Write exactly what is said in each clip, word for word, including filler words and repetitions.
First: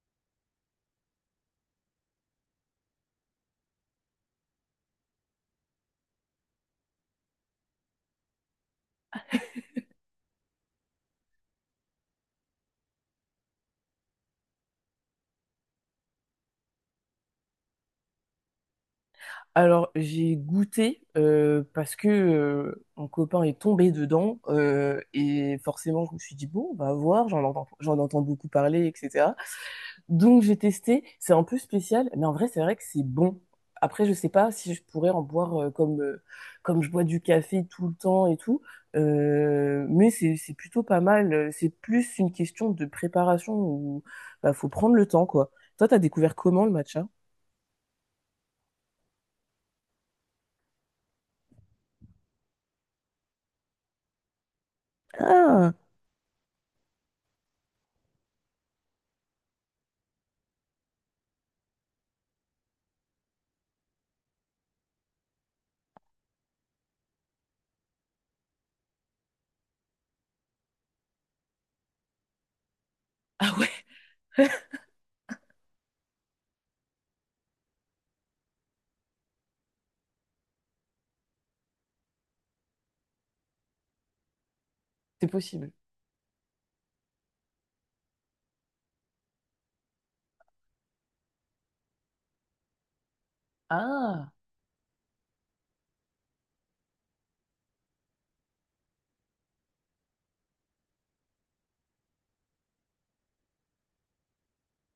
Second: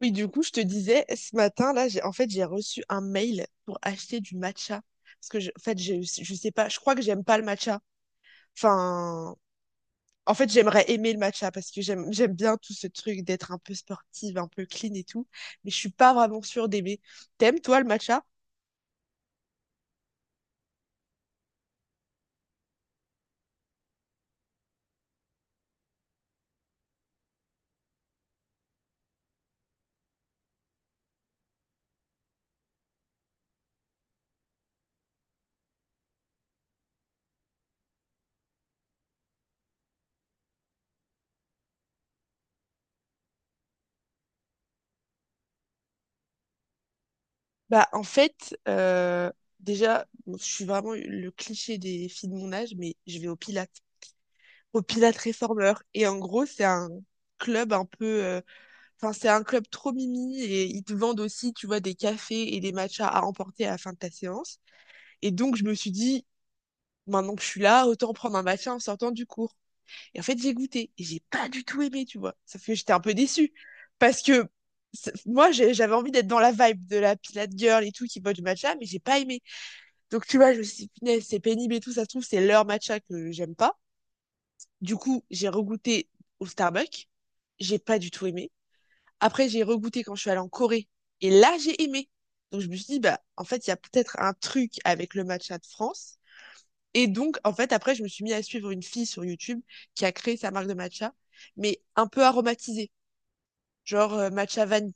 Oui, du coup, je te disais, ce matin, là, j'ai, en fait, j'ai reçu un mail pour acheter du matcha. Parce que, je, en fait, je, je sais pas, je crois que j'aime pas le matcha. Enfin, en fait, J'aimerais aimer le matcha parce que j'aime, j'aime bien tout ce truc d'être un peu sportive, un peu clean et tout. Mais je suis pas vraiment sûre d'aimer. T'aimes, toi, le matcha? Alors, j'ai goûté euh, parce que euh, un copain est tombé dedans euh, et forcément, je me suis dit, bon, on va voir, j'en entends, j'en entends beaucoup parler, et cetera. Donc, j'ai testé, c'est un peu spécial, mais en vrai, c'est vrai que c'est bon. Après, je sais pas si je pourrais en boire euh, comme, euh, comme je bois du café tout le temps et tout, euh, mais c'est, c'est plutôt pas mal. C'est plus une question de préparation où bah, faut prendre le temps, quoi. Toi, t'as découvert comment le matcha? Bah, en fait, euh, déjà, bon, je suis vraiment le cliché des filles de mon âge, mais je vais au Pilates. Au Pilates Ah, Réformeur. Et en gros, c'est un club un peu euh, Enfin, c'est un club trop mimi et ils te vendent aussi, tu vois, des cafés et des matchas à emporter à la fin de ta séance. Et donc, je me suis dit, maintenant que je suis là, autant prendre un matcha en sortant du cours. Et en fait, j'ai goûté et j'ai pas du tout aimé, tu vois. Ça fait que j'étais un peu déçue parce que c'est- moi, j'ai- j'avais envie d'être dans la vibe de la Pilate Girl et tout qui boit du matcha, mais j'ai pas aimé. Donc, tu vois, je me suis dit, punaise, c'est pénible et tout, ça se trouve, c'est leur matcha que j'aime pas. Du coup, c'est j'ai possible. regoûté au Starbucks. J'ai pas du tout aimé. Après, j'ai regoûté quand je suis allée en Corée. Et là, j'ai aimé. Donc, je me suis dit, bah, en fait, il y a peut-être Ah. un truc avec le matcha de France. Et donc, en fait, après, je me suis mis à suivre une fille sur YouTube qui a créé sa marque de matcha, mais un peu aromatisée, genre euh, matcha vanille.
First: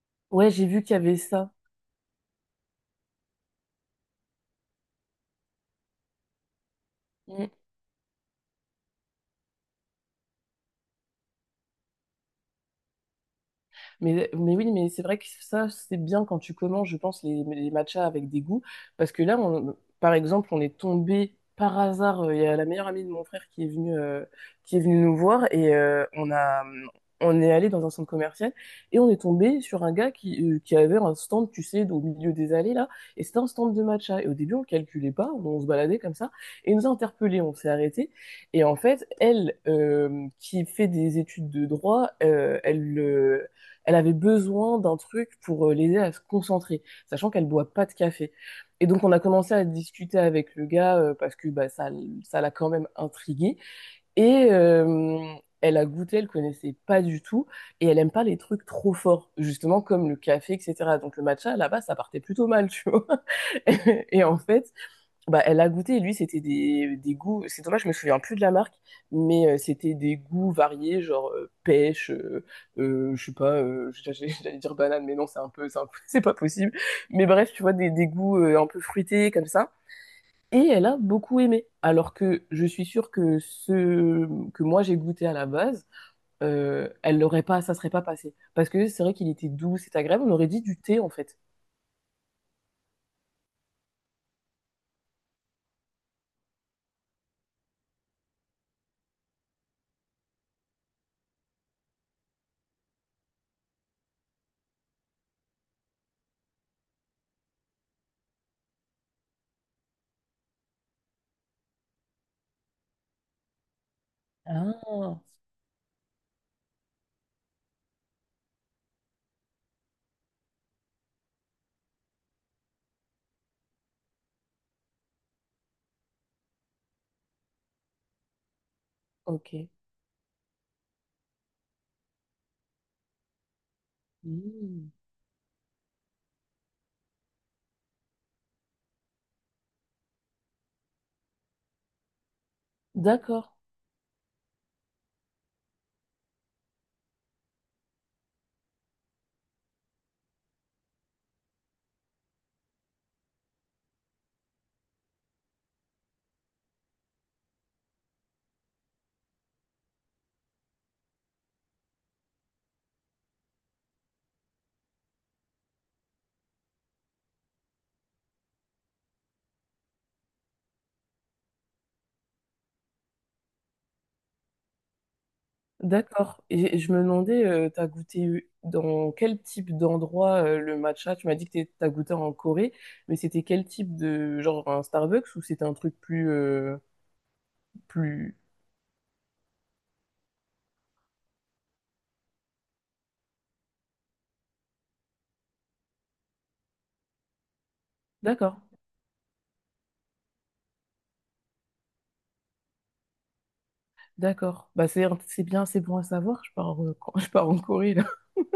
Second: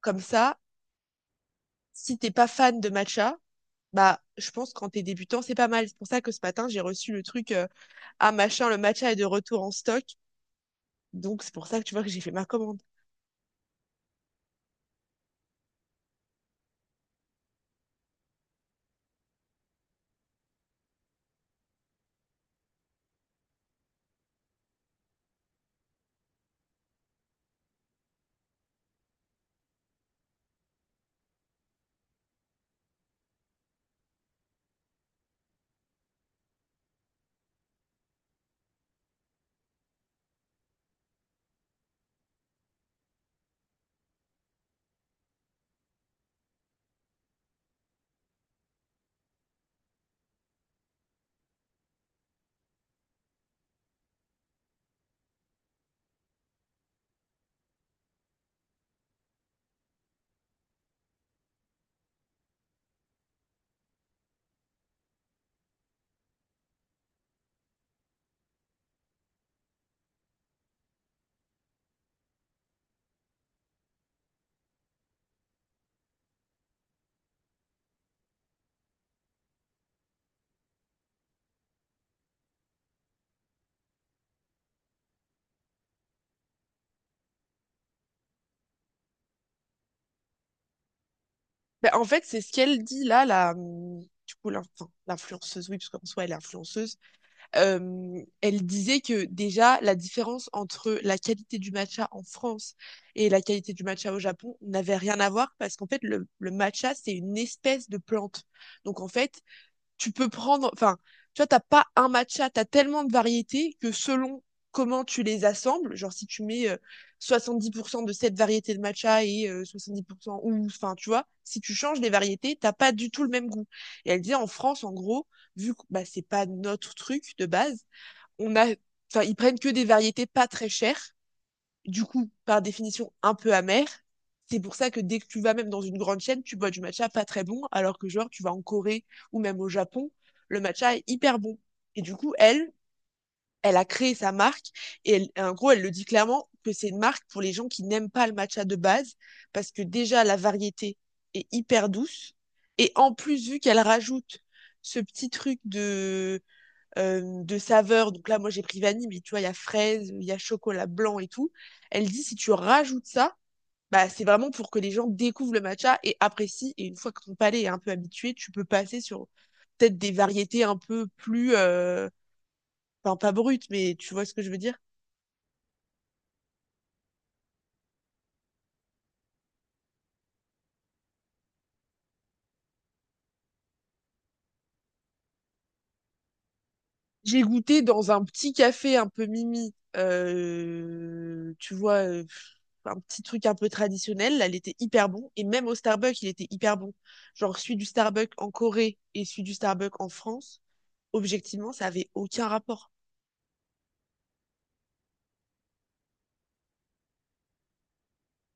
Comme Ouais, ça, j'ai vu qu'il y avait ça. si t'es pas fan de matcha, bah, je pense quand t'es débutant, c'est pas mal. C'est pour ça que ce matin, j'ai reçu le Mm. truc, euh, ah, machin, le matcha est de retour en stock. Donc, c'est pour ça que tu vois que j'ai fait ma commande. Mais, mais oui, mais c'est vrai que ça, c'est bien quand tu commences, je pense, les, les matchas avec des goûts. Parce que là, on- par exemple, on est tombé par hasard. euh, Il y a la meilleure amie de mon frère qui est venue, euh, qui est venue nous voir et euh, on a, on est allé dans un centre commercial et on est tombé sur un gars qui, euh, qui avait un stand, tu sais, au milieu des allées là. Et c'était un stand de matcha. Et au début, on calculait pas, on se baladait comme ça. Et il nous a interpellés, on s'est arrêté. Et en fait, elle, euh, qui fait des études de droit, euh, elle, euh, elle avait besoin d'un truc pour euh, l'aider à se concentrer, sachant qu'elle boit pas de café. Et donc on a commencé à discuter avec le gars euh, parce que bah, ça, ça l'a quand même intriguée. Et euh, elle a goûté, elle connaissait pas du tout et elle aime pas les trucs trop forts, justement comme le café, et cetera. Donc le matcha là-bas ça partait plutôt mal, tu vois. Et en fait bah, elle a goûté, lui, c'était des, des goûts. C'est dommage, je me souviens plus de la marque, mais euh, c'était des goûts variés, genre euh, pêche, euh, euh, je sais pas, euh, j'allais j'allais dire banane, mais non, c'est un peu, c'est un peu- c'est pas possible. Mais bref, tu vois, des, des goûts euh, un peu fruités, comme ça. Et elle a beaucoup aimé. Alors que je suis sûre que ce que moi j'ai goûté à la base, euh, elle l'aurait pas, ça serait pas passé. Parce que c'est vrai qu'il était doux, c'est agréable, on aurait dit du thé, en fait. Ben, en fait, c'est ce qu'elle dit là, la, hum, du coup, l'in- enfin, l'influenceuse, oui, parce qu'en soi, elle est influenceuse. Euh, elle disait que déjà, la différence entre la qualité du matcha en France et la qualité du matcha au Japon n'avait rien à voir parce qu'en fait, le, le matcha, c'est une espèce de plante. Donc, en fait, tu peux prendre, enfin, tu vois, t'as pas un matcha, t'as tellement de variétés que selon comment Ah, tu les assembles, genre si tu mets euh, soixante-dix pour cent de cette variété de matcha et euh, soixante-dix pour cent ou, enfin, tu vois, si tu changes les variétés, t'as pas du tout le même goût. Et elle disait en France, en gros, vu que bah, c'est pas notre truc de base, on a, enfin, ils prennent ok. que des variétés pas très chères, du coup, par définition, un peu amer. C'est pour ça Hmm. que dès que tu vas même dans une grande chaîne, tu bois du matcha pas très bon, alors que genre, tu vas en Corée ou même au Japon, le matcha est hyper bon. Et du coup, elle, D'accord. elle a créé sa marque et elle- en gros, elle le dit clairement que c'est une marque pour les gens qui n'aiment pas le matcha de base, parce que déjà, la variété est hyper douce. Et en plus, vu qu'elle rajoute ce petit truc de euh, de saveurs. Donc là, moi, j'ai pris vanille, mais tu vois, il y a fraise, il y a chocolat blanc et tout. Elle dit, si tu rajoutes ça, bah, c'est vraiment pour que les gens découvrent le matcha et apprécient. Et une fois que ton palais est un peu habitué, tu peux passer sur peut-être des variétés un peu plus, euh, enfin, pas brutes, mais tu vois ce que je veux dire? D'accord. Et et je me demandais, euh, t'as goûté eu- dans quel type d'endroit euh, le matcha? Tu m'as dit que t'es- t'as goûté en Corée, mais c'était quel type de genre un Starbucks ou c'était un truc plus euh, J'ai goûté dans un plus. petit café un peu mimi, euh, tu vois, euh, un petit truc un peu traditionnel. Là, il était hyper bon. Et même au Starbucks, il était hyper bon. Genre, celui du Starbucks en D'accord. Corée et celui du Starbucks en France, objectivement, ça avait aucun rapport. D'accord. Bah, c'est, c'est bien, c'est bon à savoir. Je pars, euh, quand- je pars en Corée, là.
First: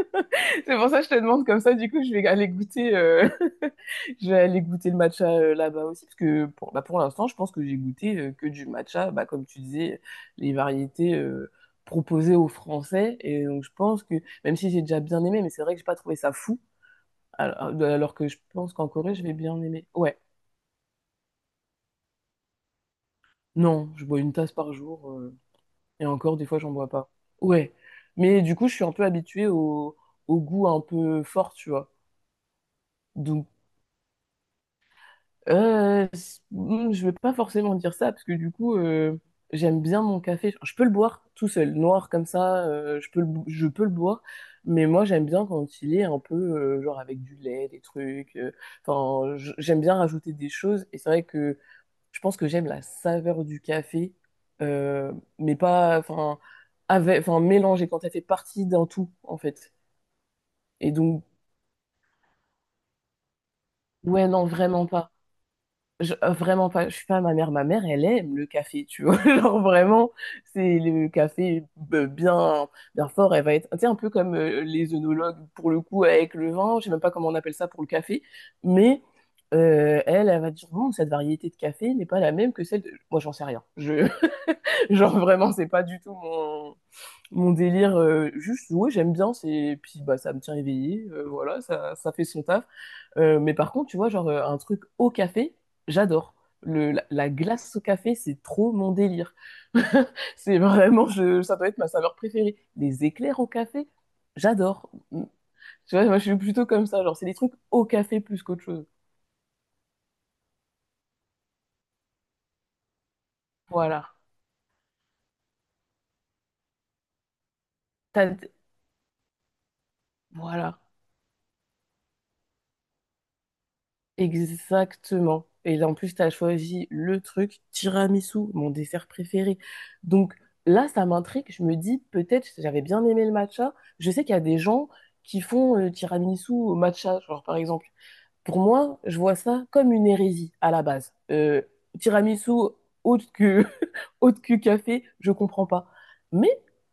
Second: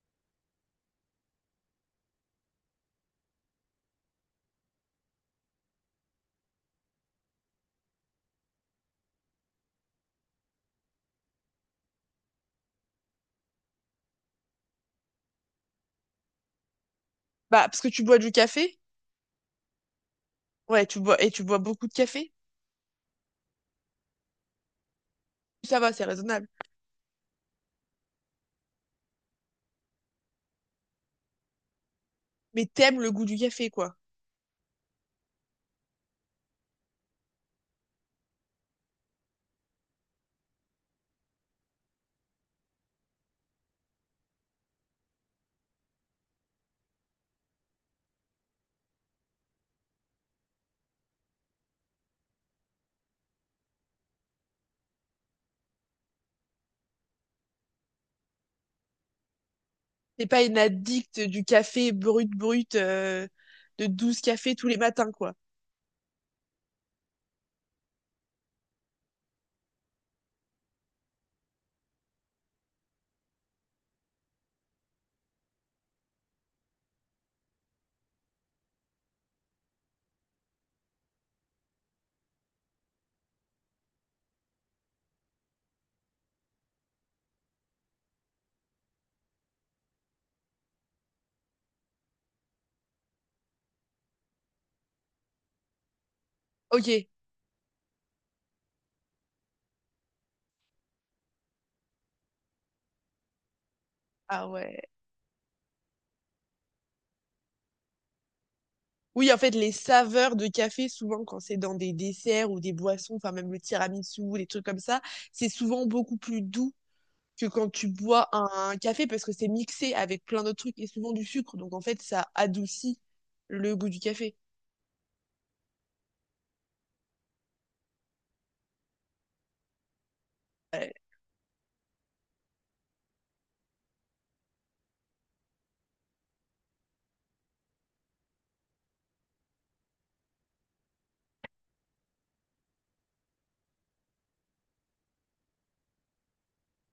C'est pour ça que je te demande comme ça. Du coup, je vais aller goûter, euh, je vais aller goûter le matcha euh, là-bas aussi. Parce que pour, bah, pour l'instant, je pense que j'ai goûté euh, que du matcha. Bah, comme tu disais, les variétés euh, proposées aux Français. Et donc, je pense que, même si j'ai déjà bien aimé, mais c'est vrai que j'ai pas trouvé ça fou. Bah, parce Alors, que tu alors bois que du je pense café, qu'en Corée, je vais bien aimer. Ouais. ouais, tu bois, et tu bois beaucoup de café, Non, je bois une tasse par jour. euh, ça va, c'est Et encore, raisonnable. des fois, j'en bois pas. Ouais. Mais du coup, je suis un peu habituée au, au goût un peu fort, tu vois. Mais t'aimes le goût du Donc, café, quoi. euh, c- mm, je vais pas forcément dire ça, parce que du coup, euh, j'aime bien mon café. Je peux le boire tout seul, noir comme ça, euh, je peux le, bo- je peux le boire. Mais moi, j'aime bien quand il est un peu, euh, genre, avec du lait, des trucs. euh, Enfin, j- j'aime bien rajouter des choses. Et c'est vrai que je pense que j'aime la saveur du café, euh, mais pas, enfin, avec, enfin, mélangé quand elle fait partie d'un tout, en fait. T'es pas une Et addict donc, du café brut, brut, euh, de douze ouais, non, cafés tous les vraiment matins, pas. quoi. Je- euh, vraiment pas. Je suis pas ma mère. Ma mère, elle aime le café, tu vois. Genre vraiment, c'est le café euh, bien, bien fort. Elle va être, tu sais, un peu comme euh, les œnologues pour le coup avec le vin. Je sais même pas comment on appelle ça pour le café, mais euh, elle, elle va dire non, cette variété de café n'est pas la même que celle de. Moi, j'en sais rien. Je... Genre vraiment, c'est pas du tout mon, mon délire. euh, juste, ouais, j'aime bien, c'est puis bah ça me tient éveillé, euh, voilà, ça, ça fait son taf. Euh, mais par contre, tu vois, genre euh, un truc au café, j'adore. Le, la, Ok. la glace au café, c'est trop mon délire. C'est vraiment, je, ça doit être ma saveur préférée. Les éclairs au café, Ah ouais. j'adore. Tu vois, moi je suis plutôt comme ça, genre c'est des trucs au café plus qu'autre chose. Oui, en fait, les saveurs de café, souvent, quand c'est dans des desserts ou des boissons, enfin, même le Voilà. tiramisu, les trucs comme ça, c'est souvent beaucoup plus doux que quand tu bois T'as- un, un café parce que c'est mixé avec plein d'autres trucs Voilà. et souvent du sucre. Donc, en fait, ça adoucit le goût du café. Exactement. Et là, en plus, tu as choisi le truc tiramisu, mon dessert préféré. Donc là, ça m'intrigue. Je me dis, peut-être, j'avais bien aimé le matcha. Je sais qu'il y a des gens qui font le tiramisu au matcha, genre par exemple. Pour moi, je vois ça comme une hérésie à la base. Euh, tiramisu autre que, autre que café, je comprends pas. Mais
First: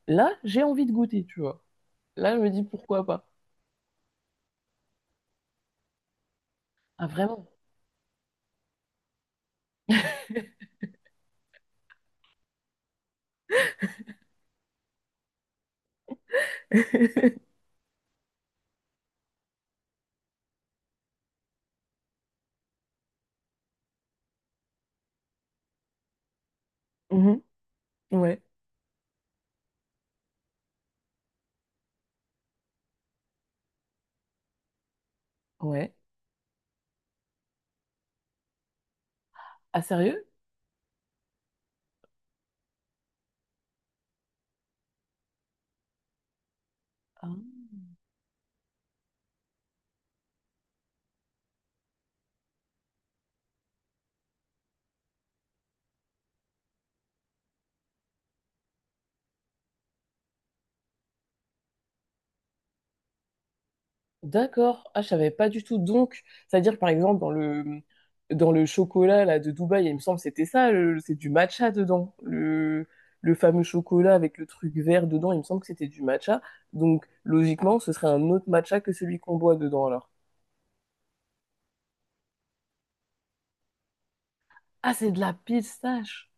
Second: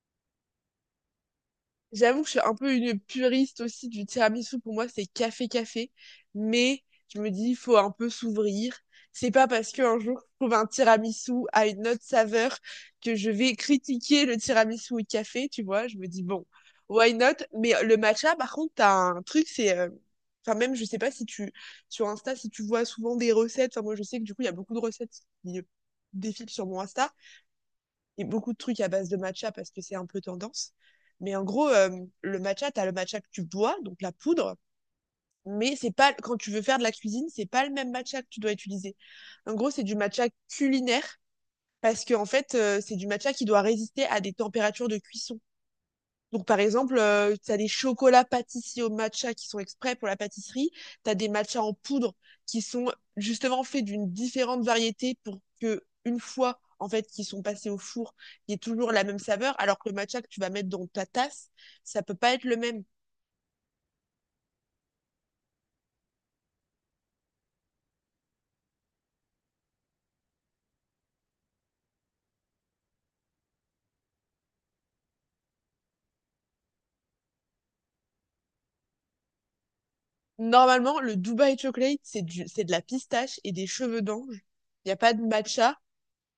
là, j'ai envie de goûter, tu vois. J'avoue que je Là, suis je me un dis, peu une pourquoi pas? puriste aussi du tiramisu. Pour moi, c'est café-café. Mais Ah, je me vraiment? dis, il faut un peu s'ouvrir. C'est pas parce qu'un jour, je trouve un tiramisu à une autre saveur que je vais critiquer le tiramisu au café, tu vois. Je me dis, bon, why not? Mais le matcha, par contre, t'as un truc, c'est... euh, Enfin, même, je sais pas si tu... Sur Insta, si tu vois souvent des recettes. Enfin, moi, je sais que du coup, il y a beaucoup de recettes qui défilent sur mon Insta Mhm. et Ouais. beaucoup de trucs à base de matcha parce que c'est un peu tendance. Mais en gros, euh, le matcha, tu as le matcha que tu bois, donc la poudre, mais c'est Ouais. pas quand tu veux faire de la cuisine, c'est pas le même matcha que tu dois utiliser. En gros, Ah, c'est du matcha sérieux? culinaire parce que en fait, euh, c'est du matcha qui doit résister à des températures de cuisson, donc, par exemple, euh, tu as des chocolats pâtissiers au matcha qui sont exprès pour la pâtisserie. Tu as des matchas en poudre qui sont justement faits d'une différente variété pour que, une fois, en fait, qu'ils sont passés au four, il y ait toujours la même saveur. Alors que le matcha que tu vas mettre dans ta tasse, ça peut pas être le même. D'accord. Ah, je savais pas du tout. Donc, c'est-à-dire, par exemple, dans le, dans le chocolat là, de Dubaï, il me semble que c'était ça, le- c'est du matcha dedans. Le, le fameux chocolat avec le truc vert dedans, il me semble que c'était du matcha. Donc, logiquement, ce serait un autre matcha que celui qu'on boit dedans, alors. Normalement, le Dubai Chocolate, c'est du, c'est de la pistache et des cheveux d'ange. Il n'y Ah, a c'est pas de de la matcha. pistache.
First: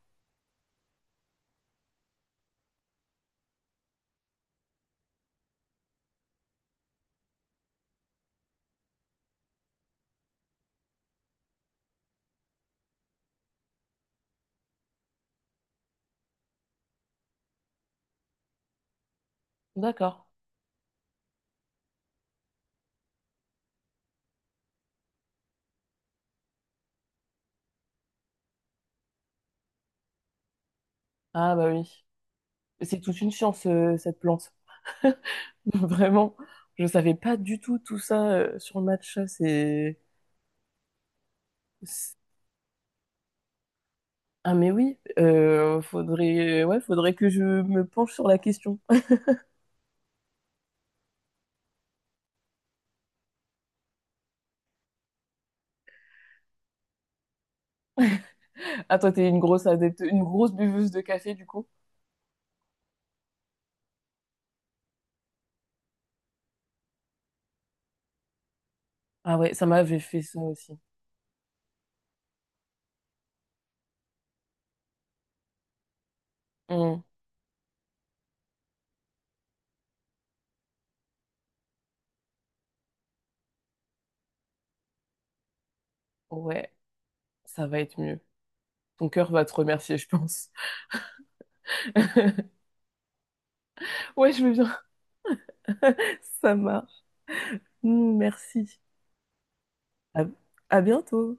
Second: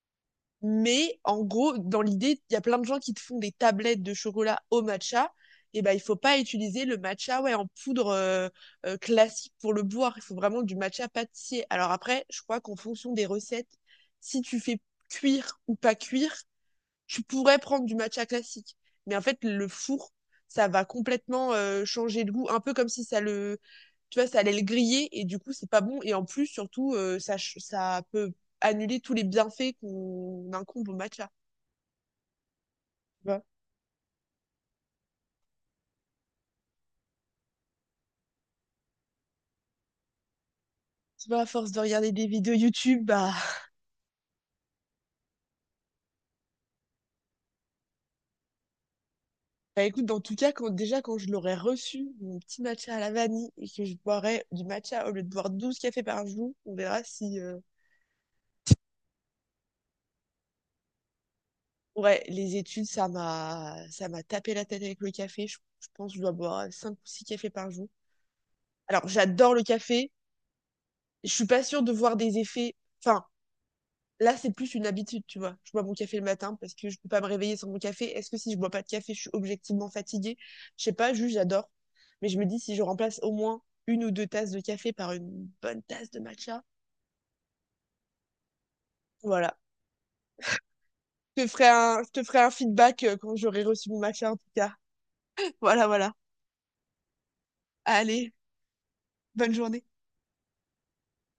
Mais en gros, dans l'idée, il y a plein de gens qui te font des tablettes de chocolat au matcha. Et ben, il faut pas utiliser le matcha ouais, en poudre euh, euh, classique pour le boire. Il faut vraiment du matcha pâtissier. Alors après, je crois qu'en fonction des recettes, si tu fais cuire ou pas cuire, tu pourrais prendre du matcha classique. Mais en fait, le four, D'accord. ça va complètement euh, changer le goût, un peu comme si ça le, tu vois, ça allait le griller et du coup, c'est pas bon. Et en plus, surtout, euh, ça, ch- ça peut annuler tous les bienfaits qu'on incombe au matcha. Ah, bah oui. C'est toute Tu une vois, science, euh, cette plante. Vraiment, je savais pas du tout tout ça euh, sur le matcha. C'est Tu vois, à force de regarder des vidéos YouTube, bah, ah mais oui, euh, faudrait, ouais, faudrait que je me penche sur la question. bah écoute, en tout cas, quand, déjà, quand je l'aurais reçu, mon petit matcha à la vanille, et que je boirais du matcha au lieu de boire douze cafés par jour, on verra si, euh, Ah toi t'es une grosse adepte, une grosse buveuse de café du coup? ouais, les études, ça m'a ça m'a tapé la tête avec le café. Je, je pense que je dois boire cinq ou six cafés par jour. Alors, Ah ouais, j'adore le ça m'avait café. fait ça aussi. Je suis pas sûre de voir des effets. Enfin, là, c'est plus une habitude, tu vois. Je bois mon café le matin parce que je Hmm, peux pas me réveiller sans mon café. Est-ce que si je bois pas de café, je suis objectivement fatiguée? Je sais pas, juste j'adore. Mais je me dis si je remplace au moins une ou deux tasses de café par une bonne tasse de matcha, ouais, ça va être mieux. Ton cœur va te voilà. remercier, je pense. Je te ferai un, je te ferai un feedback euh, quand j'aurai reçu mon matcha, Ouais, en je tout veux cas. bien. Voilà, voilà. Ça marche. Hmm, Allez, merci. bonne journée. À à bientôt.